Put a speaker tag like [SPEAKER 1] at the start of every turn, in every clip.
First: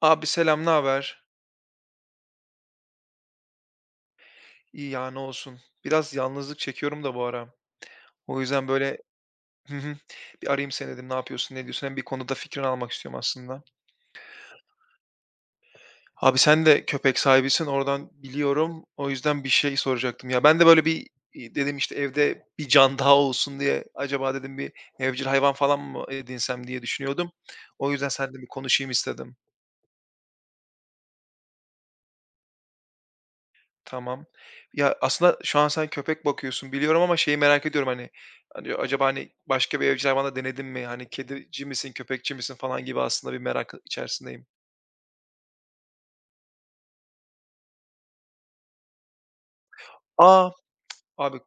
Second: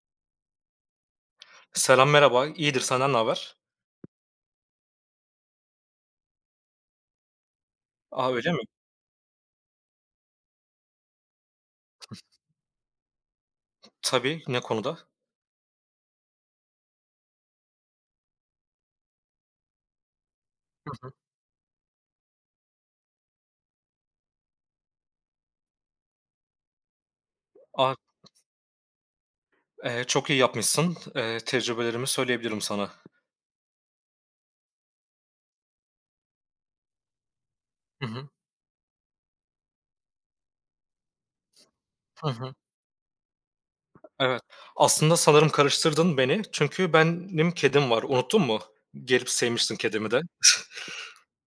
[SPEAKER 1] Abi selam, ne haber?
[SPEAKER 2] Selam, merhaba. İyidir, senden ne haber?
[SPEAKER 1] İyi ya, ne olsun. Biraz yalnızlık çekiyorum da bu ara.
[SPEAKER 2] A,
[SPEAKER 1] O
[SPEAKER 2] öyle mi?
[SPEAKER 1] yüzden böyle hı hı, bir arayayım seni dedim. Ne yapıyorsun, ne diyorsun? Hem bir konuda fikrini almak istiyorum aslında.
[SPEAKER 2] Tabii, ne konuda?
[SPEAKER 1] Abi sen de köpek sahibisin, oradan biliyorum. O yüzden bir şey soracaktım. Ya ben de böyle
[SPEAKER 2] Hı
[SPEAKER 1] bir
[SPEAKER 2] hı.
[SPEAKER 1] dedim işte evde bir can daha olsun diye acaba dedim bir evcil hayvan falan mı edinsem diye düşünüyordum. O
[SPEAKER 2] A,
[SPEAKER 1] yüzden seninle bir konuşayım istedim.
[SPEAKER 2] çok iyi yapmışsın. Tecrübelerimi söyleyebilirim sana.
[SPEAKER 1] Tamam. Ya, aslında şu an sen köpek bakıyorsun biliyorum ama şeyi merak ediyorum,
[SPEAKER 2] Hı
[SPEAKER 1] hani,
[SPEAKER 2] hı.
[SPEAKER 1] hani, acaba, hani, başka bir evcil hayvan denedin mi? Hani, kedici misin,
[SPEAKER 2] Hı
[SPEAKER 1] köpekçi
[SPEAKER 2] hı.
[SPEAKER 1] misin falan gibi aslında bir merak
[SPEAKER 2] Evet.
[SPEAKER 1] içerisindeyim.
[SPEAKER 2] Aslında sanırım karıştırdın beni. Çünkü benim kedim var, unuttun mu? Gelip sevmiştin kedimi de.
[SPEAKER 1] A! Abi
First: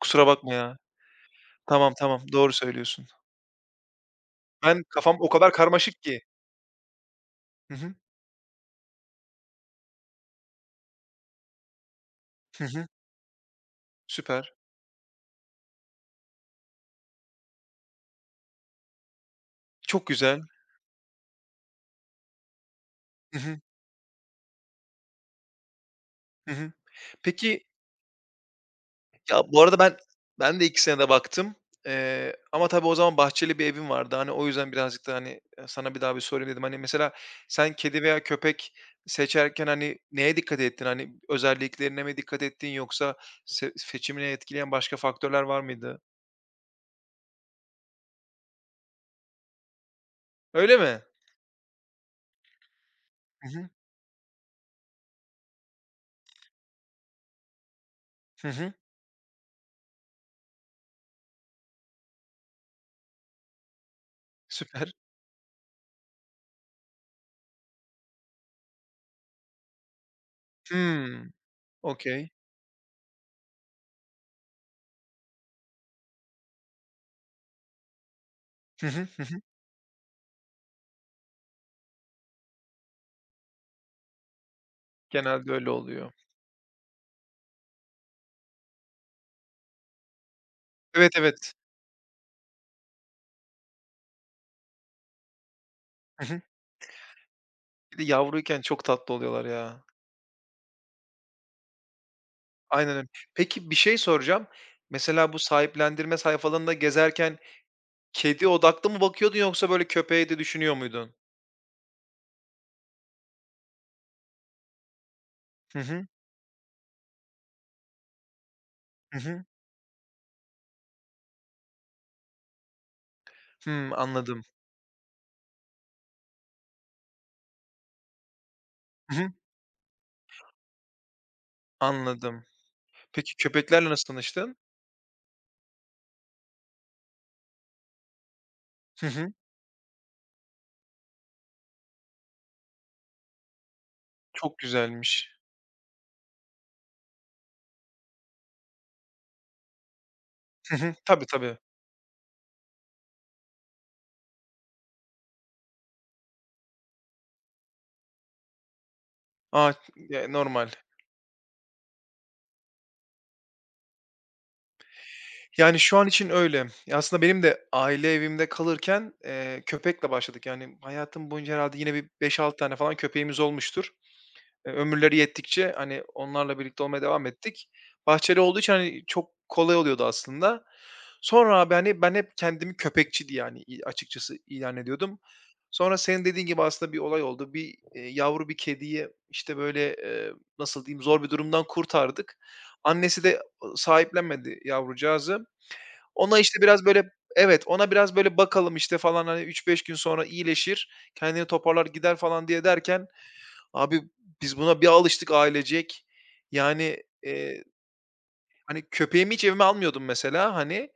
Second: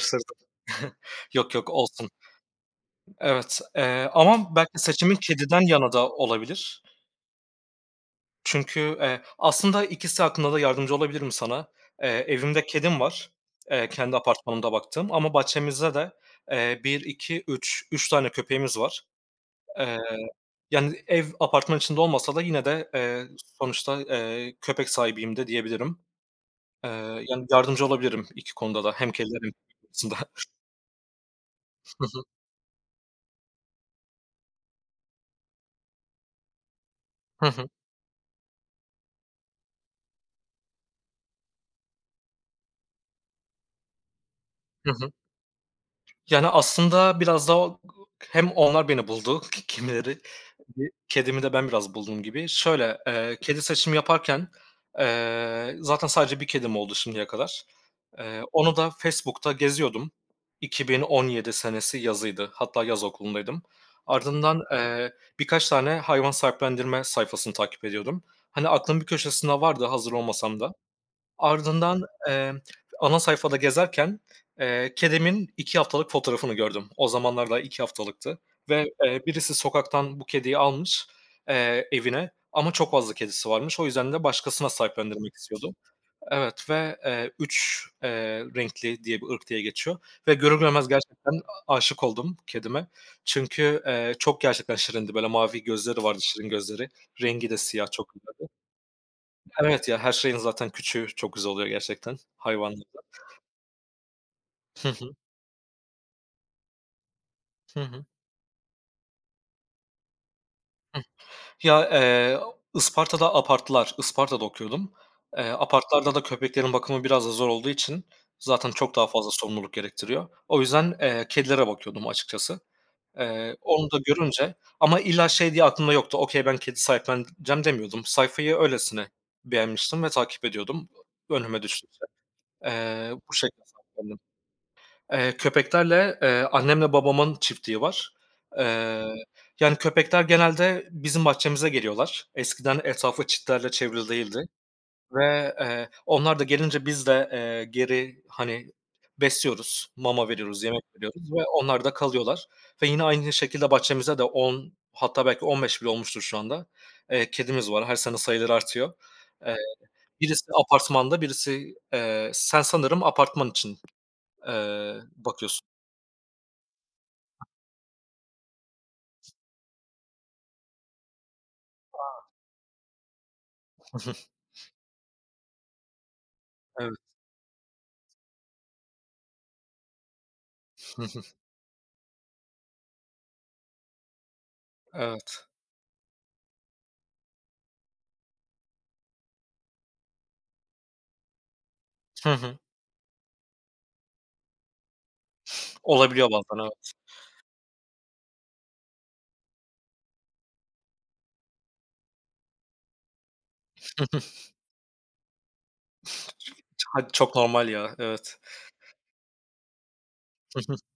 [SPEAKER 1] kusura bakma ya.
[SPEAKER 2] Yok, yok,
[SPEAKER 1] Tamam,
[SPEAKER 2] olsun.
[SPEAKER 1] tamam, doğru söylüyorsun.
[SPEAKER 2] Evet, ama belki
[SPEAKER 1] Ben
[SPEAKER 2] seçimin
[SPEAKER 1] kafam o kadar
[SPEAKER 2] kediden yana
[SPEAKER 1] karmaşık
[SPEAKER 2] da
[SPEAKER 1] ki.
[SPEAKER 2] olabilir.
[SPEAKER 1] Hı hı.
[SPEAKER 2] Çünkü, aslında ikisi hakkında da yardımcı olabilirim sana.
[SPEAKER 1] Hı
[SPEAKER 2] Evimde
[SPEAKER 1] hı.
[SPEAKER 2] kedim var, kendi
[SPEAKER 1] Süper.
[SPEAKER 2] apartmanımda baktığım ama bahçemizde de, 1, 2, 3 tane köpeğimiz var. Eee,
[SPEAKER 1] Çok güzel.
[SPEAKER 2] Yani, ev apartman içinde olmasa da yine de,
[SPEAKER 1] Hı hı.
[SPEAKER 2] sonuçta, köpek sahibiyim de diyebilirim.
[SPEAKER 1] Hı hı.
[SPEAKER 2] Eee, Yani,
[SPEAKER 1] Peki.
[SPEAKER 2] yardımcı olabilirim 2 konuda da hem kediler
[SPEAKER 1] Ya,
[SPEAKER 2] hem
[SPEAKER 1] bu arada
[SPEAKER 2] köpek
[SPEAKER 1] ben
[SPEAKER 2] konusunda.
[SPEAKER 1] ben de ikisine de baktım, ama tabii o zaman bahçeli bir evim vardı. Hani, o yüzden birazcık da, hani, e, sana bir daha bir sorayım dedim. Hani, mesela
[SPEAKER 2] Hı hı. Hı hı.
[SPEAKER 1] sen kedi veya köpek seçerken, hani, neye dikkat ettin? Hani, özelliklerine mi dikkat ettin yoksa seçimini etkileyen
[SPEAKER 2] Hı
[SPEAKER 1] başka
[SPEAKER 2] hı.
[SPEAKER 1] faktörler var mıydı?
[SPEAKER 2] Yani, aslında biraz daha hem onlar beni buldu ki kimileri.
[SPEAKER 1] Öyle
[SPEAKER 2] Bir
[SPEAKER 1] mi?
[SPEAKER 2] kedimi de ben biraz buldum gibi. Şöyle,
[SPEAKER 1] Hı
[SPEAKER 2] kedi
[SPEAKER 1] hı.
[SPEAKER 2] seçimi yaparken, zaten sadece bir kedim oldu şimdiye kadar.
[SPEAKER 1] Hı hı.
[SPEAKER 2] Onu da Facebook'ta geziyordum. 2017 senesi yazıydı. Hatta yaz okulundaydım. Ardından,
[SPEAKER 1] Süper.
[SPEAKER 2] birkaç tane hayvan sahiplendirme sayfasını takip ediyordum. Hani, aklımın bir köşesinde vardı hazır olmasam da.
[SPEAKER 1] Hımm.
[SPEAKER 2] Ardından,
[SPEAKER 1] Okay.
[SPEAKER 2] emm, ana sayfada gezerken, kedimin 2 haftalık fotoğrafını gördüm. O zamanlar daha 2 haftalıktı
[SPEAKER 1] Hı
[SPEAKER 2] ve,
[SPEAKER 1] hı. Hı hı.
[SPEAKER 2] birisi sokaktan bu kediyi almış, evine ama çok fazla kedisi varmış. O yüzden de başkasına sahiplendirmek
[SPEAKER 1] Genelde öyle
[SPEAKER 2] istiyordu.
[SPEAKER 1] oluyor.
[SPEAKER 2] Evet ve, 3, renkli diye bir ırk diye geçiyor ve görür görmez
[SPEAKER 1] Evet,
[SPEAKER 2] gerçekten
[SPEAKER 1] evet.
[SPEAKER 2] aşık oldum kedime. Çünkü, çok gerçekten şirindi. Böyle mavi gözleri vardı,
[SPEAKER 1] Hı hı.
[SPEAKER 2] şirin gözleri. Rengi de siyah
[SPEAKER 1] Bir de
[SPEAKER 2] çok güzeldi.
[SPEAKER 1] yavruyken çok tatlı oluyorlar ya.
[SPEAKER 2] Evet ya, her şeyin zaten küçüğü çok güzel oluyor gerçekten
[SPEAKER 1] Aynen
[SPEAKER 2] hayvanlarda.
[SPEAKER 1] öyle. Peki bir şey soracağım.
[SPEAKER 2] Hı hı.
[SPEAKER 1] Mesela bu sahiplendirme sayfalarında gezerken
[SPEAKER 2] Hı hı.
[SPEAKER 1] kedi odaklı mı bakıyordun yoksa böyle köpeği de düşünüyor muydun?
[SPEAKER 2] Ya, Isparta'da Apartlar, Isparta'da okuyordum.
[SPEAKER 1] Hı hı.
[SPEAKER 2] Apartlarda da köpeklerin bakımı biraz da zor olduğu için zaten çok daha
[SPEAKER 1] Hı
[SPEAKER 2] fazla
[SPEAKER 1] hı.
[SPEAKER 2] sorumluluk gerektiriyor. O yüzden, kedilere bakıyordum açıkçası. Onu
[SPEAKER 1] Hımm,
[SPEAKER 2] da
[SPEAKER 1] anladım.
[SPEAKER 2] görünce ama illa şey diye aklımda yoktu, "Okay, ben kedi sahipleneceğim." demiyordum. Sayfayı öylesine
[SPEAKER 1] Hı hı.
[SPEAKER 2] beğenmiştim ve takip ediyordum önüme düştükçe.
[SPEAKER 1] Anladım.
[SPEAKER 2] Bu
[SPEAKER 1] Peki
[SPEAKER 2] şekilde
[SPEAKER 1] köpeklerle nasıl
[SPEAKER 2] sahiplendim.
[SPEAKER 1] tanıştın?
[SPEAKER 2] Köpeklerle, annemle babamın çiftliği var. Eee,
[SPEAKER 1] Hı hı.
[SPEAKER 2] Yani, köpekler genelde bizim bahçemize geliyorlar. Eskiden etrafı çitlerle çevrili değildi
[SPEAKER 1] Çok güzelmiş.
[SPEAKER 2] ve, onlar da gelince biz de, geri, hani, besliyoruz, mama veriyoruz,
[SPEAKER 1] Hı
[SPEAKER 2] yemek
[SPEAKER 1] hı.
[SPEAKER 2] veriyoruz
[SPEAKER 1] Tabii,
[SPEAKER 2] ve
[SPEAKER 1] tabii.
[SPEAKER 2] onlar da kalıyorlar ve yine aynı şekilde bahçemize de 10 hatta belki 15 bile olmuştur şu anda, kedimiz var. Her sene sayıları artıyor. Eee,
[SPEAKER 1] A, ya,
[SPEAKER 2] Birisi
[SPEAKER 1] normal.
[SPEAKER 2] apartmanda, birisi, sen sanırım apartman için, bakıyorsun.
[SPEAKER 1] Yani şu an için öyle. Ya, aslında benim de aile evimde kalırken, köpekle başladık. Yani hayatım boyunca herhâlde yine bir beş 6 tane falan köpeğimiz olmuştur. Ömürleri yettikçe, hani, onlarla birlikte
[SPEAKER 2] Evet.
[SPEAKER 1] olmaya devam ettik. Bahçeli olduğu için, hani, çok kolay oluyordu aslında.
[SPEAKER 2] Hı hı.
[SPEAKER 1] Sonra abi, hani, ben hep kendimi köpekçi diye, hani, i açıkçası ilan ediyordum.
[SPEAKER 2] Evet.
[SPEAKER 1] Sonra senin dediğin gibi aslında bir olay oldu. Bir, yavru bir kediyi, işte, böyle, nasıl diyeyim, zor bir durumdan
[SPEAKER 2] Hı
[SPEAKER 1] kurtardık.
[SPEAKER 2] hı.
[SPEAKER 1] Annesi de, sahiplenmedi yavrucağızı.
[SPEAKER 2] Olabiliyor
[SPEAKER 1] Ona, işte,
[SPEAKER 2] bazen,
[SPEAKER 1] biraz
[SPEAKER 2] evet.
[SPEAKER 1] böyle. Evet, ona biraz böyle bakalım, işte, falan, hani, üç beş gün sonra iyileşir, kendini toparlar gider falan diye derken abi
[SPEAKER 2] Hı hı.
[SPEAKER 1] biz buna bir alıştık ailecek. Yani,
[SPEAKER 2] Ha, çok normal ya, evet.
[SPEAKER 1] hani, köpeğimi hiç evime almıyordum mesela,
[SPEAKER 2] Hı hı.
[SPEAKER 1] hani,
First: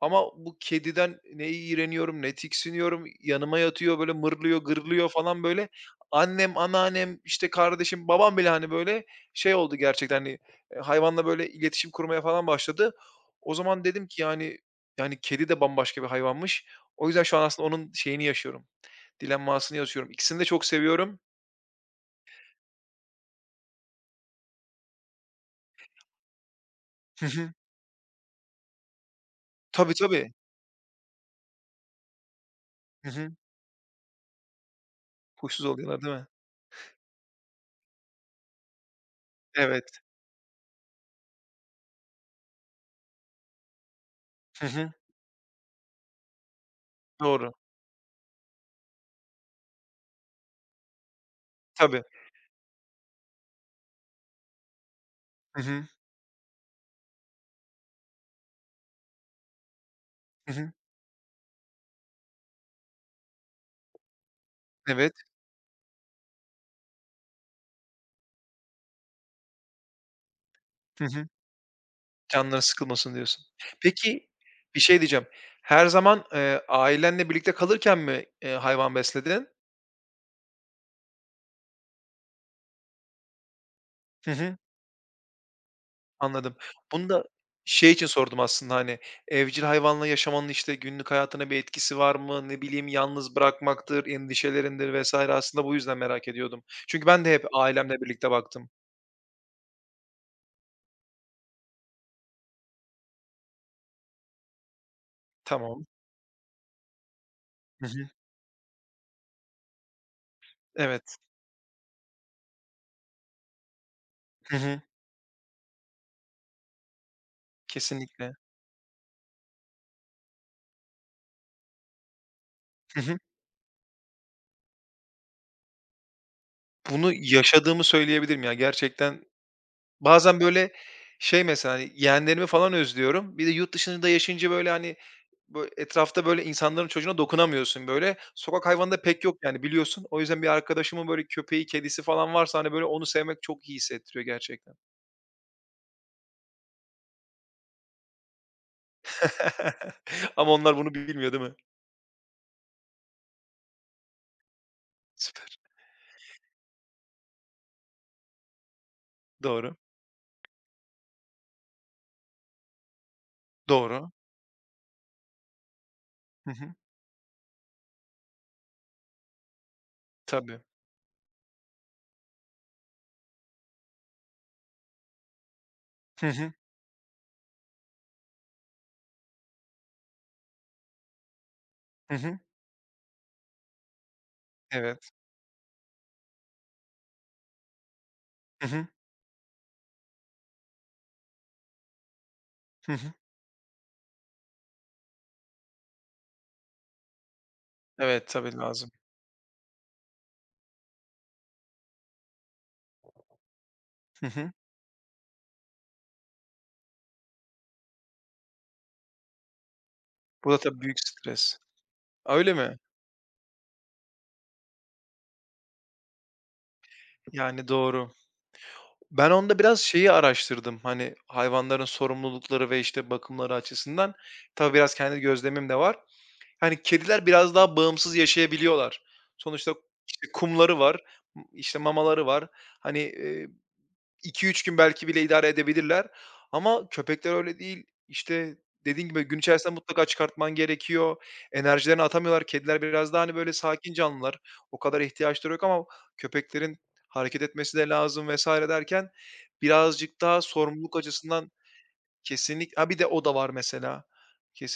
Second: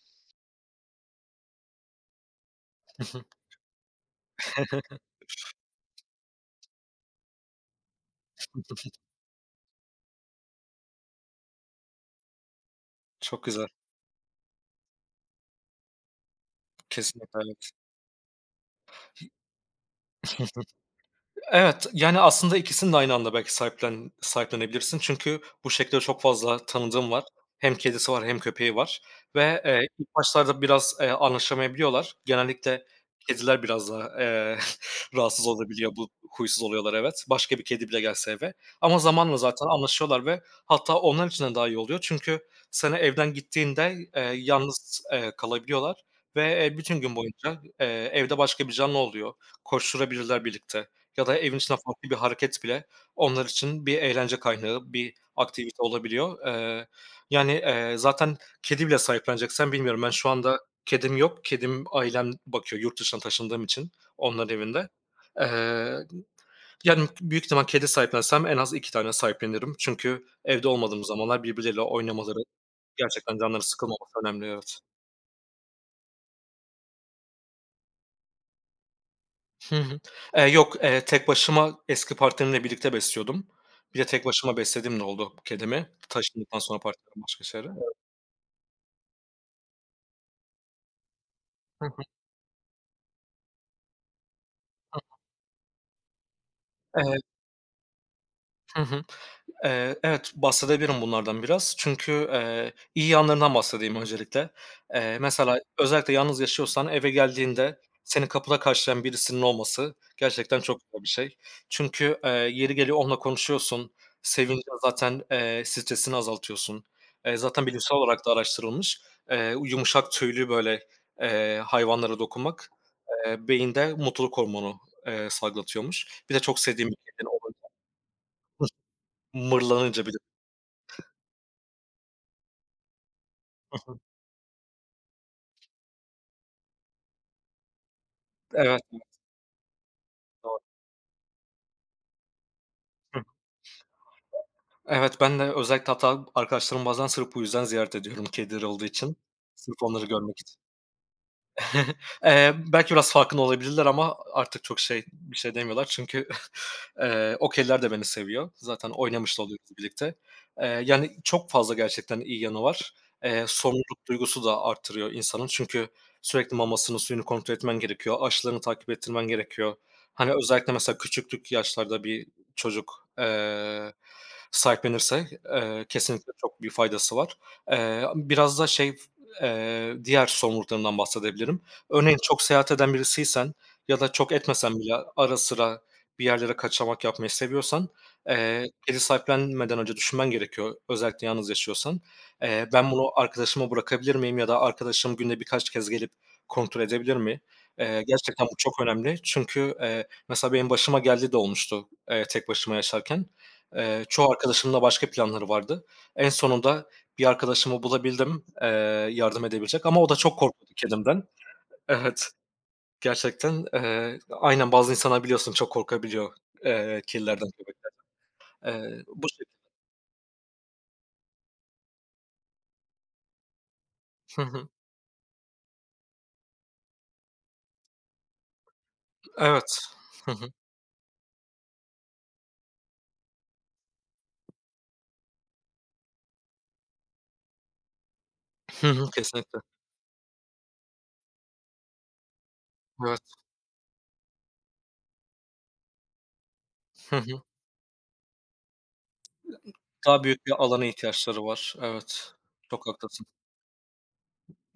[SPEAKER 1] ama bu kediden ne iğreniyorum, ne
[SPEAKER 2] Hı
[SPEAKER 1] tiksiniyorum.
[SPEAKER 2] hı.
[SPEAKER 1] Yanıma yatıyor, böyle mırlıyor, gırlıyor falan böyle. Annem, anneannem, işte, kardeşim, babam bile, hani, böyle şey oldu gerçekten, hani, hayvanla böyle iletişim kurmaya falan başladı.
[SPEAKER 2] Çok
[SPEAKER 1] O
[SPEAKER 2] güzel.
[SPEAKER 1] zaman dedim ki, yani, yani, kedi de bambaşka bir hayvanmış. O yüzden şu
[SPEAKER 2] Kesinlikle.
[SPEAKER 1] an aslında onun şeyini yaşıyorum, dilenmasını yaşıyorum. İkisini de çok seviyorum.
[SPEAKER 2] Evet, yani, aslında ikisini de aynı anda belki sahiplenebilirsin. Çünkü bu şekilde çok fazla tanıdığım var.
[SPEAKER 1] Hı hı.
[SPEAKER 2] Hem kedisi var hem köpeği var ve,
[SPEAKER 1] Tabii,
[SPEAKER 2] ilk
[SPEAKER 1] tabii.
[SPEAKER 2] başlarda biraz, anlaşamayabiliyorlar. Genellikle
[SPEAKER 1] Hı hı.
[SPEAKER 2] kediler biraz daha, rahatsız
[SPEAKER 1] Huysuz
[SPEAKER 2] olabiliyor.
[SPEAKER 1] oluyorlar
[SPEAKER 2] Bu
[SPEAKER 1] değil mi?
[SPEAKER 2] huysuz oluyorlar, evet. Başka bir kedi bile gelse eve ama zamanla zaten
[SPEAKER 1] Evet.
[SPEAKER 2] anlaşıyorlar ve hatta onlar için de daha iyi oluyor. Çünkü sana evden gittiğinde,
[SPEAKER 1] Hı hı.
[SPEAKER 2] yalnız, kalabiliyorlar ve, bütün gün
[SPEAKER 1] Doğru.
[SPEAKER 2] boyunca, evde başka bir canlı oluyor. Koşturabilirler birlikte. Ya da evin içinden
[SPEAKER 1] Tabii.
[SPEAKER 2] farklı bir hareket bile onlar için bir eğlence kaynağı, bir
[SPEAKER 1] Hı
[SPEAKER 2] aktivite
[SPEAKER 1] hı.
[SPEAKER 2] olabiliyor. Yani, zaten kedi bile sahipleneceksen bilmiyorum. Ben şu
[SPEAKER 1] Hı
[SPEAKER 2] anda
[SPEAKER 1] hı.
[SPEAKER 2] kedim yok. Kedim ailem bakıyor yurt dışına taşındığım için onların evinde.
[SPEAKER 1] Evet.
[SPEAKER 2] Eee, Yani, büyük ihtimal kedi sahiplensem en az 2 tane sahiplenirim. Çünkü evde olmadığım
[SPEAKER 1] Hı hı.
[SPEAKER 2] zamanlar birbirleriyle oynamaları,
[SPEAKER 1] Canları sıkılmasın
[SPEAKER 2] gerçekten
[SPEAKER 1] diyorsun.
[SPEAKER 2] canları sıkılmaması
[SPEAKER 1] Peki,
[SPEAKER 2] önemli, evet.
[SPEAKER 1] bir şey diyeceğim. Her zaman, ailenle birlikte kalırken mi, hayvan besledin?
[SPEAKER 2] Hı hı. Yok, tek başıma eski partnerimle birlikte besliyordum. Bir de tek
[SPEAKER 1] Hı
[SPEAKER 2] başıma
[SPEAKER 1] hı.
[SPEAKER 2] beslediğim de oldu kedimi.
[SPEAKER 1] Anladım.
[SPEAKER 2] Taşındıktan sonra
[SPEAKER 1] Bunu
[SPEAKER 2] partnerim
[SPEAKER 1] da
[SPEAKER 2] başka şehre.
[SPEAKER 1] şey için sordum aslında, hani, evcil hayvanla yaşamanın, işte, günlük hayatına bir
[SPEAKER 2] Hı
[SPEAKER 1] etkisi
[SPEAKER 2] hı.
[SPEAKER 1] var mı? Ne bileyim, yalnız bırakmaktır, endişelerindir vs. aslında bu yüzden merak ediyordum. Çünkü
[SPEAKER 2] Evet.
[SPEAKER 1] ben de hep ailemle birlikte baktım.
[SPEAKER 2] Hı hı. Evet, bahsedebilirim bunlardan biraz. Çünkü, iyi yanlarından bahsedeyim öncelikle. Mesela
[SPEAKER 1] Tamam.
[SPEAKER 2] özellikle yalnız yaşıyorsan eve geldiğinde
[SPEAKER 1] Hı hı.
[SPEAKER 2] seni kapıda karşılayan birisinin olması gerçekten çok güzel bir
[SPEAKER 1] Evet.
[SPEAKER 2] şey. Çünkü, yeri geliyor onunla konuşuyorsun,
[SPEAKER 1] Hı
[SPEAKER 2] sevince
[SPEAKER 1] hı.
[SPEAKER 2] zaten, stresini azaltıyorsun. Zaten bilimsel olarak da
[SPEAKER 1] Kesinlikle.
[SPEAKER 2] araştırılmış, yumuşak tüylü, böyle, hayvanlara dokunmak,
[SPEAKER 1] Hı hı.
[SPEAKER 2] beyinde mutluluk hormonu, salgılatıyormuş. Bir de çok sevdiğim bir
[SPEAKER 1] Bunu
[SPEAKER 2] kedin olun
[SPEAKER 1] yaşadığımı söyleyebilirim ya gerçekten.
[SPEAKER 2] mırlanınca bile
[SPEAKER 1] Bazen, böyle, şey mesela, hani, yeğenlerimi falan özlüyorum. Bir de yurt dışında yaşayınca, böyle, hani, etrafta, böyle, insanların çocuğuna dokunamıyorsun, böyle. Sokak
[SPEAKER 2] Evet,
[SPEAKER 1] hayvanı da
[SPEAKER 2] evet,
[SPEAKER 1] pek yok yani biliyorsun. O yüzden bir
[SPEAKER 2] doğru.
[SPEAKER 1] arkadaşımın, böyle, köpeği, kedisi falan varsa, hani, böyle, onu
[SPEAKER 2] Hı.
[SPEAKER 1] sevmek çok iyi hissettiriyor gerçekten.
[SPEAKER 2] Evet, ben de özellikle hatta arkadaşlarım bazen sırf bu yüzden ziyaret ediyorum kedileri olduğu için. Sırf onları görmek
[SPEAKER 1] Ama
[SPEAKER 2] için.
[SPEAKER 1] onlar bunu bilmiyor değil mi?
[SPEAKER 2] Belki biraz farkında olabilirler ama artık çok şey bir şey
[SPEAKER 1] Süper.
[SPEAKER 2] demiyorlar çünkü, okey'ler de beni seviyor. Zaten oynamış da
[SPEAKER 1] Doğru.
[SPEAKER 2] oluyoruz birlikte. Yani çok fazla gerçekten iyi yanı var. Sorumluluk
[SPEAKER 1] Doğru.
[SPEAKER 2] duygusu da artırıyor insanın çünkü
[SPEAKER 1] Hı
[SPEAKER 2] sürekli
[SPEAKER 1] hı.
[SPEAKER 2] mamasını, suyunu kontrol etmen gerekiyor, aşılarını takip ettirmen gerekiyor. Hani,
[SPEAKER 1] Tabii.
[SPEAKER 2] özellikle mesela küçüklük yaşlarda bir çocuk, sahiplenirse,
[SPEAKER 1] Hı
[SPEAKER 2] kesinlikle
[SPEAKER 1] hı.
[SPEAKER 2] çok bir faydası var. Biraz da şey, diğer sorumluluklarımdan bahsedebilirim.
[SPEAKER 1] Hı
[SPEAKER 2] Örneğin
[SPEAKER 1] hı.
[SPEAKER 2] çok seyahat eden birisiysen ya da çok etmesen bile
[SPEAKER 1] Evet.
[SPEAKER 2] ara sıra bir yerlere kaçamak yapmayı seviyorsan,
[SPEAKER 1] Hı hı.
[SPEAKER 2] kedi sahiplenmeden önce düşünmen gerekiyor, özellikle yalnız yaşıyorsan. "Ben
[SPEAKER 1] Hı
[SPEAKER 2] bunu
[SPEAKER 1] hı.
[SPEAKER 2] arkadaşıma bırakabilir miyim?" ya da "Arkadaşım günde birkaç kez gelip kontrol edebilir mi?"
[SPEAKER 1] Evet,
[SPEAKER 2] Gerçekten bu
[SPEAKER 1] tabii
[SPEAKER 2] çok
[SPEAKER 1] lazım.
[SPEAKER 2] önemli. Çünkü, mesela benim başıma geldiği de olmuştu, tek başıma yaşarken.
[SPEAKER 1] Hı
[SPEAKER 2] Çoğu
[SPEAKER 1] hı.
[SPEAKER 2] arkadaşımın da başka planları vardı. En sonunda bir arkadaşımı bulabildim, yardım edebilecek ama o da çok
[SPEAKER 1] Bu da
[SPEAKER 2] korkuyordu
[SPEAKER 1] tabii büyük
[SPEAKER 2] kedimden.
[SPEAKER 1] stres.
[SPEAKER 2] Evet,
[SPEAKER 1] Öyle mi?
[SPEAKER 2] gerçekten, aynen bazı insanlar biliyorsun çok korkabiliyor, kirlerden,
[SPEAKER 1] Yani
[SPEAKER 2] köpekten.
[SPEAKER 1] doğru.
[SPEAKER 2] Bu
[SPEAKER 1] Ben
[SPEAKER 2] şekil
[SPEAKER 1] onda biraz şeyi araştırdım, hani, hayvanların sorumlulukları ve, işte, bakımları açısından.
[SPEAKER 2] Hı hı.
[SPEAKER 1] Tabii biraz kendi gözlemim de var. Hani, kediler biraz daha bağımsız yaşayabiliyorlar. Sonuçta,
[SPEAKER 2] Evet.
[SPEAKER 1] işte,
[SPEAKER 2] Hı hı.
[SPEAKER 1] kumları var, işte, mamaları var. Hani, 2 üç gün belki bile idare edebilirler ama köpekler öyle değil. İşte,
[SPEAKER 2] Hı
[SPEAKER 1] dediğin
[SPEAKER 2] hı,
[SPEAKER 1] gibi gün
[SPEAKER 2] kesinlikle.
[SPEAKER 1] içerisinde mutlaka çıkartman gerekiyor. Enerjilerini atamıyorlar. Kediler biraz
[SPEAKER 2] Evet.
[SPEAKER 1] daha, hani, böyle sakin canlılar. O kadar ihtiyaçları yok ama köpeklerin
[SPEAKER 2] Hı hı.
[SPEAKER 1] hareket etmesi de lazım vesaire derken birazcık
[SPEAKER 2] Daha
[SPEAKER 1] daha
[SPEAKER 2] büyük bir alana
[SPEAKER 1] sorumluluk
[SPEAKER 2] ihtiyaçları
[SPEAKER 1] açısından
[SPEAKER 2] var. Evet. Çok
[SPEAKER 1] Ha, bir de o
[SPEAKER 2] haklısın.
[SPEAKER 1] da var mesela.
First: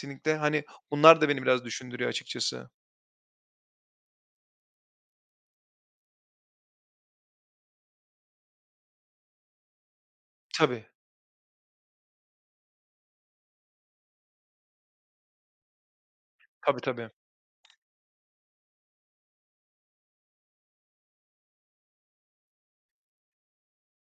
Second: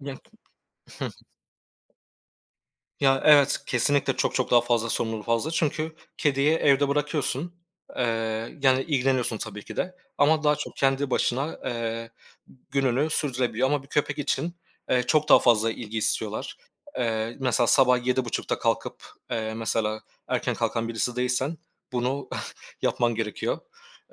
[SPEAKER 2] Ya, hı.
[SPEAKER 1] hani, bunlar da beni biraz düşündürüyor açıkçası.
[SPEAKER 2] Ya, evet, kesinlikle çok çok daha fazla, sorumluluk fazla. Çünkü kediyi evde bırakıyorsun. Yani ilgileniyorsun tabii ki de ama daha çok
[SPEAKER 1] Tabii,
[SPEAKER 2] kendi başına, gününü sürdürebiliyor ama bir köpek için, çok daha fazla ilgi istiyorlar.
[SPEAKER 1] tabii, tabii.
[SPEAKER 2] Mesela sabah 7.30'da kalkıp, mesela erken kalkan birisi değilsen bunu yapman gerekiyor.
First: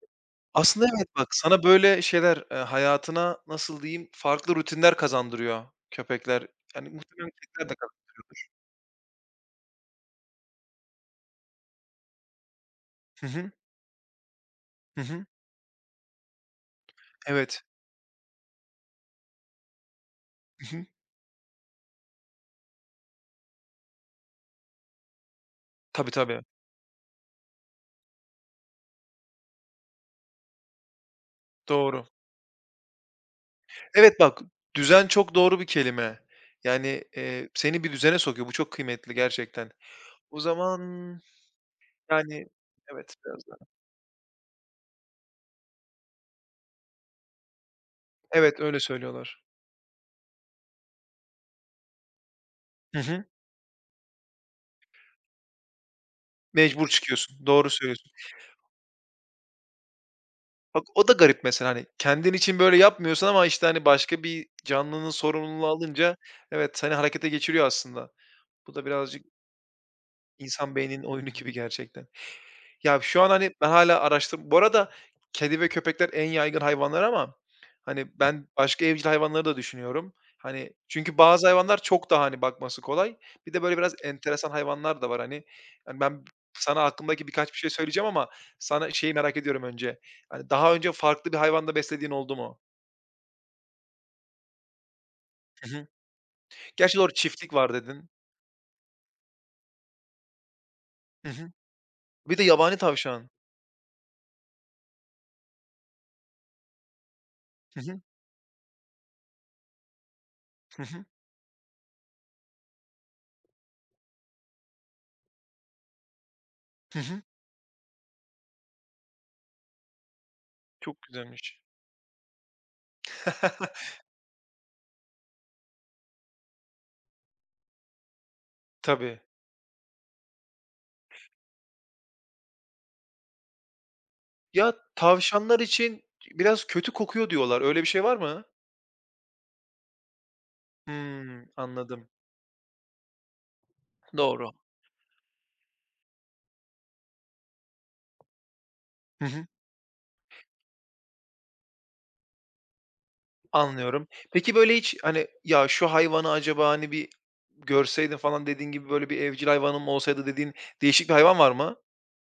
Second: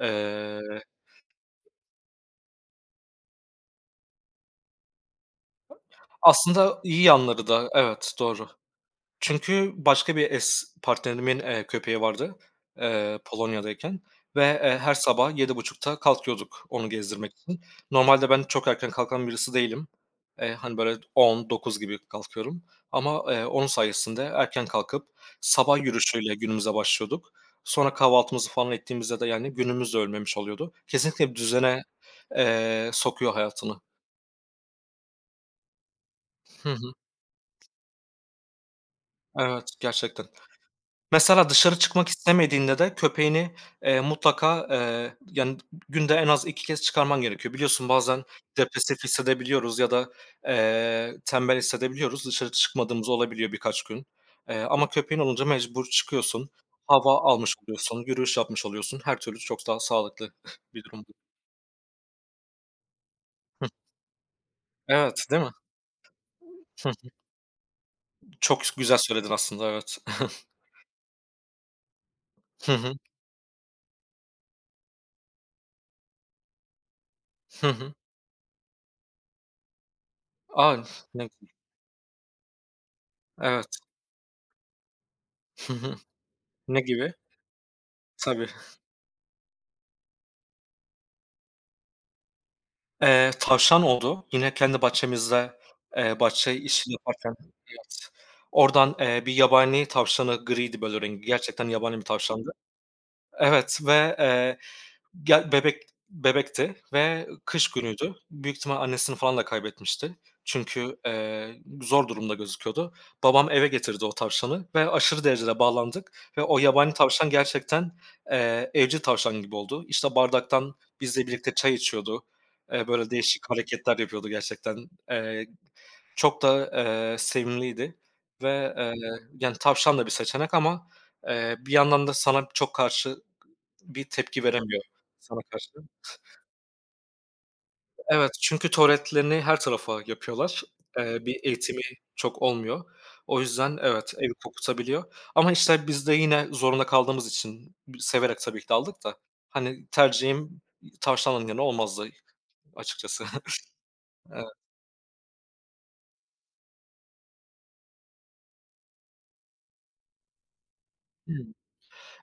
[SPEAKER 2] Eee,
[SPEAKER 1] Aslında evet, bak, sana böyle şeyler, hayatına, nasıl diyeyim, farklı rutinler kazandırıyor köpekler.
[SPEAKER 2] Aslında
[SPEAKER 1] Yani
[SPEAKER 2] iyi
[SPEAKER 1] muhtemelen
[SPEAKER 2] yanları da
[SPEAKER 1] kediler de
[SPEAKER 2] evet, doğru. Çünkü başka bir partnerimin, köpeği vardı,
[SPEAKER 1] Hı hı.
[SPEAKER 2] Polonya'dayken ve, her
[SPEAKER 1] Hı hı.
[SPEAKER 2] sabah 7.30'da kalkıyorduk onu gezdirmek için.
[SPEAKER 1] Evet.
[SPEAKER 2] Normalde ben çok erken kalkan birisi değilim. Hani,
[SPEAKER 1] Hı hı.
[SPEAKER 2] böyle 19.00 gibi kalkıyorum ama, onun sayesinde erken kalkıp sabah
[SPEAKER 1] Tabii,
[SPEAKER 2] yürüyüşüyle
[SPEAKER 1] tabii.
[SPEAKER 2] günümüze başlıyorduk. Sonra kahvaltımızı falan ettiğimizde de, yani, günümüz de ölmemiş oluyordu. Kesinlikle bir düzene,
[SPEAKER 1] Doğru.
[SPEAKER 2] sokuyor hayatını.
[SPEAKER 1] Evet, bak, düzen çok doğru bir kelime.
[SPEAKER 2] Hı hı.
[SPEAKER 1] Yani, seni bir düzene sokuyor. Bu çok kıymetli
[SPEAKER 2] Evet,
[SPEAKER 1] gerçekten.
[SPEAKER 2] gerçekten.
[SPEAKER 1] O zaman,
[SPEAKER 2] Mesela dışarı çıkmak
[SPEAKER 1] yani,
[SPEAKER 2] istemediğinde de
[SPEAKER 1] evet, biraz
[SPEAKER 2] köpeğini,
[SPEAKER 1] daha.
[SPEAKER 2] mutlaka, yani, günde en az 2 kez çıkarman gerekiyor. Biliyorsun bazen
[SPEAKER 1] Evet, öyle
[SPEAKER 2] depresif
[SPEAKER 1] söylüyorlar.
[SPEAKER 2] hissedebiliyoruz ya da, tembel hissedebiliyoruz. Dışarı
[SPEAKER 1] Hı
[SPEAKER 2] çıkmadığımız
[SPEAKER 1] hı.
[SPEAKER 2] olabiliyor birkaç gün. Ama köpeğin olunca mecbur çıkıyorsun.
[SPEAKER 1] Mecbur
[SPEAKER 2] Hava
[SPEAKER 1] çıkıyorsun.
[SPEAKER 2] almış
[SPEAKER 1] Doğru
[SPEAKER 2] oluyorsun,
[SPEAKER 1] söylüyorsun.
[SPEAKER 2] yürüyüş yapmış oluyorsun. Her türlü çok daha sağlıklı
[SPEAKER 1] Bak
[SPEAKER 2] bir durum
[SPEAKER 1] o
[SPEAKER 2] bu.
[SPEAKER 1] da garip mesela, hani, kendin için böyle yapmıyorsun ama, işte, hani, başka bir canlının
[SPEAKER 2] Evet, değil mi?
[SPEAKER 1] sorumluluğunu alınca evet,
[SPEAKER 2] Hı
[SPEAKER 1] seni
[SPEAKER 2] hı.
[SPEAKER 1] harekete geçiriyor aslında.
[SPEAKER 2] Çok
[SPEAKER 1] Bu da
[SPEAKER 2] güzel
[SPEAKER 1] birazcık
[SPEAKER 2] söyledin aslında, evet.
[SPEAKER 1] insan beyninin oyunu gibi gerçekten.
[SPEAKER 2] Hı hı.
[SPEAKER 1] Ya, şu an, hani, ben hala araştır Bu arada kedi ve köpekler en yaygın hayvanlar ama,
[SPEAKER 2] Hı hı.
[SPEAKER 1] hani, ben başka evcil hayvanları da düşünüyorum. Hani,
[SPEAKER 2] A!
[SPEAKER 1] çünkü
[SPEAKER 2] Ne
[SPEAKER 1] bazı hayvanlar çok daha, hani, bakması kolay. Bir de
[SPEAKER 2] evet.
[SPEAKER 1] böyle biraz enteresan hayvanlar da var, hani.
[SPEAKER 2] Hı hı.
[SPEAKER 1] Hani, ben
[SPEAKER 2] Ne
[SPEAKER 1] sana
[SPEAKER 2] gibi?
[SPEAKER 1] aklımdaki birkaç bir şey söyleyeceğim ama
[SPEAKER 2] Tabii.
[SPEAKER 1] sana şeyi merak ediyorum önce. Hani, daha önce farklı bir hayvanda beslediğin oldu mu?
[SPEAKER 2] Tavşan oldu. Yine kendi bahçemizde,
[SPEAKER 1] Hı hı.
[SPEAKER 2] bahçe işi
[SPEAKER 1] Gerçi doğru,
[SPEAKER 2] yaparken
[SPEAKER 1] çiftlik var
[SPEAKER 2] Evet.
[SPEAKER 1] dedin.
[SPEAKER 2] Oradan, bir yabani tavşanı, griydi böyle rengi,
[SPEAKER 1] Hı hı.
[SPEAKER 2] gerçekten yabani bir
[SPEAKER 1] Bir de
[SPEAKER 2] tavşandı.
[SPEAKER 1] yabani tavşan.
[SPEAKER 2] Evet ve, ya, bebekti ve kış
[SPEAKER 1] Hı hı.
[SPEAKER 2] günüydü. Büyük ihtimal annesini falan da kaybetmişti.
[SPEAKER 1] Hı
[SPEAKER 2] Çünkü,
[SPEAKER 1] hı.
[SPEAKER 2] zor durumda gözüküyordu. Babam eve getirdi o tavşanı ve aşırı derecede bağlandık ve o yabani
[SPEAKER 1] Hı hı.
[SPEAKER 2] tavşan gerçekten, evcil tavşan gibi oldu. İşte, bardaktan
[SPEAKER 1] Çok
[SPEAKER 2] bizle birlikte
[SPEAKER 1] güzelmiş.
[SPEAKER 2] çay içiyordu. Böyle değişik hareketler yapıyordu gerçekten. Çok da, sevimliydi ve,
[SPEAKER 1] Tabii.
[SPEAKER 2] yani, tavşan da bir seçenek ama, bir yandan da sana çok karşı bir tepki
[SPEAKER 1] Ya,
[SPEAKER 2] veremiyor sana
[SPEAKER 1] tavşanlar
[SPEAKER 2] karşı.
[SPEAKER 1] için biraz kötü kokuyor diyorlar. Öyle bir şey var
[SPEAKER 2] Evet,
[SPEAKER 1] mı?
[SPEAKER 2] çünkü tuvaletlerini her tarafa yapıyorlar. Bir
[SPEAKER 1] Hımm,
[SPEAKER 2] eğitimi
[SPEAKER 1] anladım.
[SPEAKER 2] çok olmuyor. O yüzden evet, evi
[SPEAKER 1] Doğru.
[SPEAKER 2] kokutabiliyor ama, işte, biz de yine zorunda kaldığımız için severek tabii ki de aldık da,
[SPEAKER 1] Hı hı.
[SPEAKER 2] hani, tercihim tavşanın yanı olmazdı açıkçası.
[SPEAKER 1] Anlıyorum.
[SPEAKER 2] Evet.
[SPEAKER 1] Peki, böyle, hiç, hani, "Ya, şu hayvanı acaba, hani, bir görseydin falan dediğin gibi, böyle, bir evcil hayvanım olsaydı dediğin değişik bir hayvan var mı?"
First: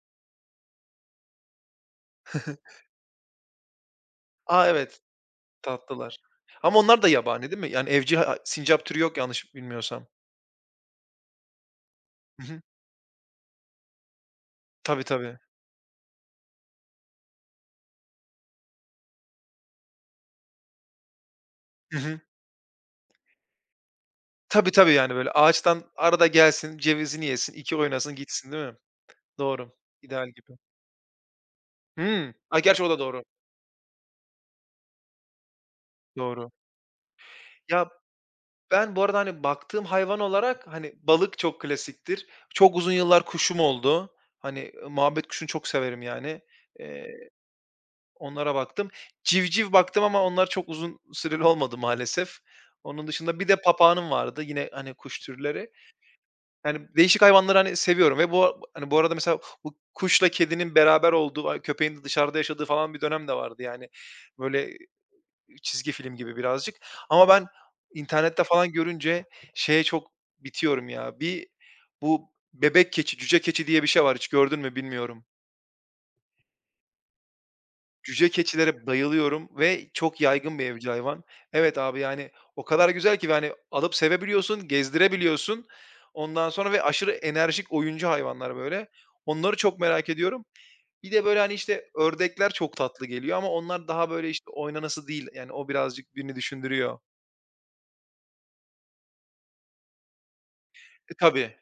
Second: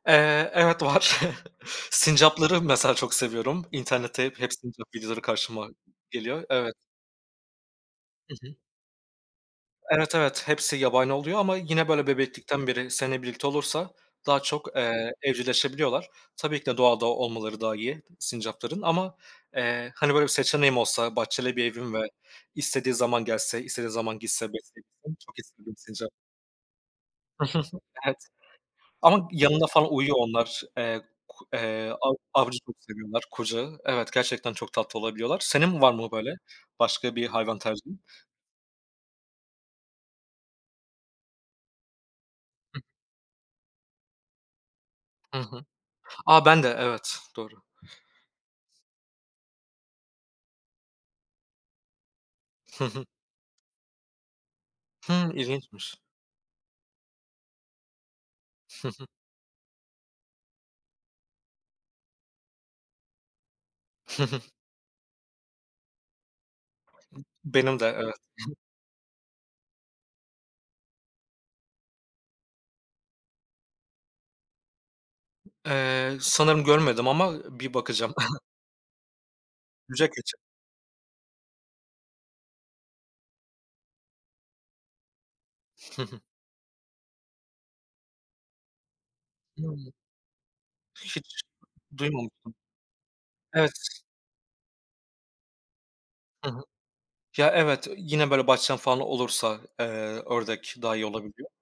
[SPEAKER 2] Evet var. Sincapları mesela çok seviyorum. İnternette hep
[SPEAKER 1] A,
[SPEAKER 2] sincap
[SPEAKER 1] evet,
[SPEAKER 2] videoları karşıma
[SPEAKER 1] tatlılar.
[SPEAKER 2] geliyor. Evet.
[SPEAKER 1] Ama onlar da yabani değil mi? Yani evcil
[SPEAKER 2] Hı
[SPEAKER 1] ha
[SPEAKER 2] hı.
[SPEAKER 1] sincap türü yok yanlış bilmiyorsam.
[SPEAKER 2] Evet, evet, hepsi yabani oluyor ama yine, böyle,
[SPEAKER 1] Hı hı.
[SPEAKER 2] bebeklikten beri seninle birlikte olursa daha çok,
[SPEAKER 1] Tabii, tabii.
[SPEAKER 2] evcilleşebiliyorlar. Tabii ki de doğada olmaları daha iyi sincapların ama, hani, böyle bir seçeneğim olsa bahçeli bir evim
[SPEAKER 1] Hı
[SPEAKER 2] ve
[SPEAKER 1] hı.
[SPEAKER 2] istediği zaman gelse, istediği zaman gitse
[SPEAKER 1] Tabii, tabii, yani,
[SPEAKER 2] besleyebilsem
[SPEAKER 1] böyle,
[SPEAKER 2] çok isterdim
[SPEAKER 1] ağaçtan
[SPEAKER 2] sincap.
[SPEAKER 1] arada gelsin, cevizini yesin, 2 oynasın,
[SPEAKER 2] Evet
[SPEAKER 1] gitsin değil mi?
[SPEAKER 2] ama yanında
[SPEAKER 1] Doğru.
[SPEAKER 2] falan uyuyor
[SPEAKER 1] İdeal gibi.
[SPEAKER 2] onlar. Ku av
[SPEAKER 1] Hımm.
[SPEAKER 2] avcı
[SPEAKER 1] Ay,
[SPEAKER 2] çok
[SPEAKER 1] gerçi o da doğru.
[SPEAKER 2] seviyorlar, kucağı. Evet, gerçekten çok tatlı olabiliyorlar. Senin var mı böyle
[SPEAKER 1] Doğru.
[SPEAKER 2] başka bir hayvan
[SPEAKER 1] Ya,
[SPEAKER 2] tercihin?
[SPEAKER 1] ben bu arada, hani, baktığım hayvan olarak, hani, balık çok klasiktir. Çok uzun yıllar kuşum oldu. Hani, muhabbet
[SPEAKER 2] Hı
[SPEAKER 1] kuşunu
[SPEAKER 2] hı.
[SPEAKER 1] çok severim yani.
[SPEAKER 2] A, ben de evet,
[SPEAKER 1] Eee,
[SPEAKER 2] doğru.
[SPEAKER 1] Onlara baktım. Civciv baktım ama onlar çok uzun süreli olmadı maalesef. Onun dışında bir de papağanım vardı yine, hani, kuş
[SPEAKER 2] Hımm,
[SPEAKER 1] türleri.
[SPEAKER 2] ilginçmiş.
[SPEAKER 1] Yani, değişik hayvanları, hani, seviyorum ve hani, bu arada mesela bu kuşla kedinin beraber olduğu, ay, köpeğin de dışarıda yaşadığı falan bir dönem de vardı yani. Böyle çizgi film gibi birazcık ama ben
[SPEAKER 2] Benim de, evet.
[SPEAKER 1] internette falan görünce şeye çok bitiyorum ya. Bir bu bebek keçi, cüce keçi diye bir şey var. Hiç gördün mü bilmiyorum.
[SPEAKER 2] Sanırım görmedim ama bir bakacağım.
[SPEAKER 1] Cüce keçilere bayılıyorum ve
[SPEAKER 2] Yüzücü
[SPEAKER 1] çok
[SPEAKER 2] keçi.
[SPEAKER 1] yaygın bir evcil hayvan. Evet abi, yani o kadar güzel ki yani alıp sevebiliyorsun, gezdirebiliyorsun.
[SPEAKER 2] Hı hı.
[SPEAKER 1] Ondan sonra ve aşırı enerjik oyuncu hayvanlar böyle. Onları çok
[SPEAKER 2] Hımm.
[SPEAKER 1] merak ediyorum. Bir de böyle,
[SPEAKER 2] Hiç
[SPEAKER 1] hani, işte ördekler
[SPEAKER 2] duymamıştım.
[SPEAKER 1] çok tatlı geliyor ama
[SPEAKER 2] Evet.
[SPEAKER 1] onlar daha böyle, işte, oynanası değil. Yani o birazcık birini
[SPEAKER 2] Hı hı.
[SPEAKER 1] düşündürüyor.
[SPEAKER 2] Ya, evet, yine böyle bahçem falan olursa, ördek daha iyi
[SPEAKER 1] E,
[SPEAKER 2] olabiliyor
[SPEAKER 1] tabii.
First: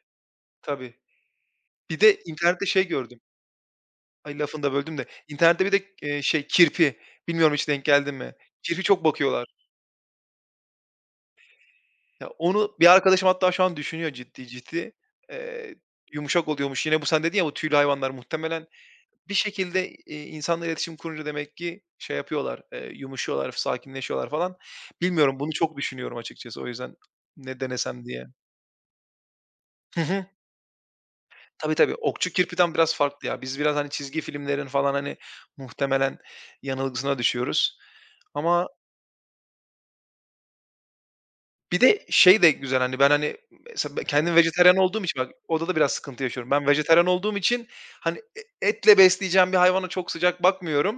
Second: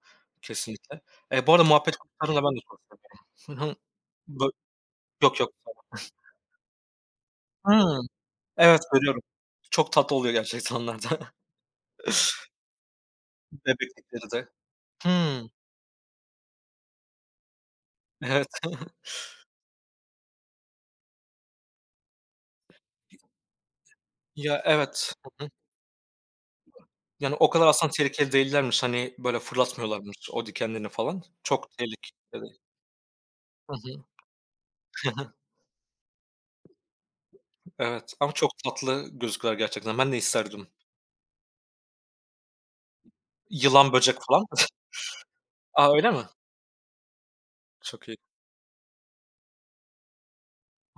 [SPEAKER 1] Tabii.
[SPEAKER 2] kesinlikle. Bu arada muhabbet
[SPEAKER 1] Bir de
[SPEAKER 2] kuşlarını da ben de
[SPEAKER 1] internette
[SPEAKER 2] çok
[SPEAKER 1] şey gördüm.
[SPEAKER 2] severim. Hı hı.
[SPEAKER 1] Ay,
[SPEAKER 2] Bö
[SPEAKER 1] lafını da böldüm de.
[SPEAKER 2] Yok, yok.
[SPEAKER 1] İnternette bir de, şey, kirpi. Bilmiyorum hiç denk
[SPEAKER 2] Hımm.
[SPEAKER 1] geldin mi?
[SPEAKER 2] Evet,
[SPEAKER 1] Kirpi çok
[SPEAKER 2] görüyorum.
[SPEAKER 1] bakıyorlar.
[SPEAKER 2] Çok tatlı oluyor gerçekten onlar da.
[SPEAKER 1] Ya, onu bir arkadaşım hatta şu an düşünüyor
[SPEAKER 2] Bebeklikleri de.
[SPEAKER 1] ciddi ciddi.
[SPEAKER 2] Hımm.
[SPEAKER 1] Eee, Yumuşak oluyormuş. Yine bu sen dedin ya bu tüylü hayvanlar
[SPEAKER 2] Evet.
[SPEAKER 1] muhtemelen bir şekilde, insanla iletişim kurunca demek ki şey yapıyorlar, yumuşuyorlar, sakinleşiyorlar falan.
[SPEAKER 2] Ya, evet.
[SPEAKER 1] Bilmiyorum, bunu çok düşünüyorum açıkçası o yüzden
[SPEAKER 2] Yani, o
[SPEAKER 1] ne
[SPEAKER 2] kadar aslında
[SPEAKER 1] denesem diye.
[SPEAKER 2] tehlikeli değillermiş, hani, böyle
[SPEAKER 1] Hı hı.
[SPEAKER 2] fırlatmıyorlarmış o dikenlerini falan. Çok
[SPEAKER 1] Tabii, tabii. Okçu
[SPEAKER 2] tehlikeli.
[SPEAKER 1] Kirpi'den biraz farklı ya. Biz
[SPEAKER 2] Hı
[SPEAKER 1] biraz, hani,
[SPEAKER 2] hı.
[SPEAKER 1] çizgi filmlerin falan, hani, muhtemelen yanılgısına düşüyoruz.
[SPEAKER 2] Evet ama çok
[SPEAKER 1] Ama
[SPEAKER 2] tatlı gözüküyorlar gerçekten. Ben de isterdim.
[SPEAKER 1] bir de şey de güzel, hani, ben, hani,
[SPEAKER 2] Yılan,
[SPEAKER 1] mesela ben
[SPEAKER 2] böcek
[SPEAKER 1] kendim
[SPEAKER 2] falan.
[SPEAKER 1] vejetaryen olduğum için bak orada da biraz
[SPEAKER 2] A, öyle
[SPEAKER 1] sıkıntı
[SPEAKER 2] mi?
[SPEAKER 1] yaşıyorum. Ben vejetaryen olduğum için,
[SPEAKER 2] Çok iyi.
[SPEAKER 1] hani, etle besleyeceğim bir hayvana çok sıcak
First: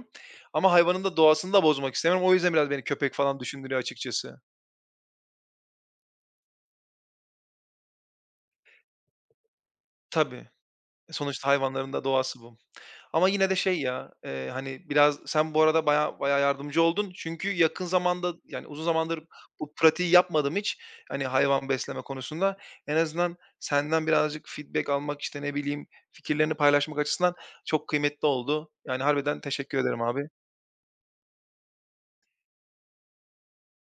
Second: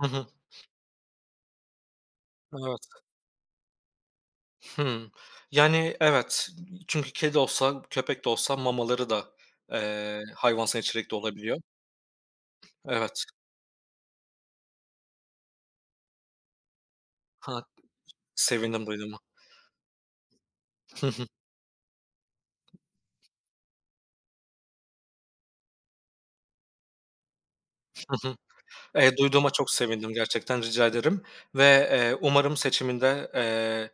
[SPEAKER 2] Hı hı.
[SPEAKER 1] ama hayvanın da doğasını da bozmak istemiyorum. O yüzden biraz beni
[SPEAKER 2] Evet.
[SPEAKER 1] köpek falan düşündürüyor açıkçası.
[SPEAKER 2] Hımm. Yani, evet. Çünkü kedi de olsa, köpek de olsa mamaları da,
[SPEAKER 1] Tabii.
[SPEAKER 2] hayvansal
[SPEAKER 1] E,
[SPEAKER 2] içerikli
[SPEAKER 1] sonuçta
[SPEAKER 2] olabiliyor.
[SPEAKER 1] hayvanların da doğası bu.
[SPEAKER 2] Evet.
[SPEAKER 1] Ama yine de şey ya, hani, biraz sen bu arada bayağı bayağı yardımcı oldun. Çünkü
[SPEAKER 2] Ha,
[SPEAKER 1] yakın zamanda, yani, uzun
[SPEAKER 2] sevindim duyduğuma.
[SPEAKER 1] zamandır bu pratiği yapmadım hiç, hani, hayvan besleme konusunda. En azından senden birazcık feedback almak, işte, ne bileyim, fikirlerini paylaşmak açısından çok kıymetli oldu. Yani, harbiden
[SPEAKER 2] Duyduğuma çok
[SPEAKER 1] teşekkür ederim
[SPEAKER 2] sevindim
[SPEAKER 1] abi.
[SPEAKER 2] gerçekten, rica ederim ve, umarım seçiminde,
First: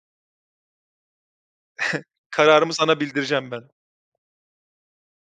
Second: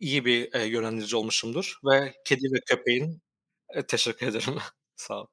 [SPEAKER 2] iyi bir, yönlendirici olmuşumdur ve kedi ve
[SPEAKER 1] Kararımı sana
[SPEAKER 2] köpeğin
[SPEAKER 1] bildireceğim ben.
[SPEAKER 2] Teşekkür ederim. Sağ ol.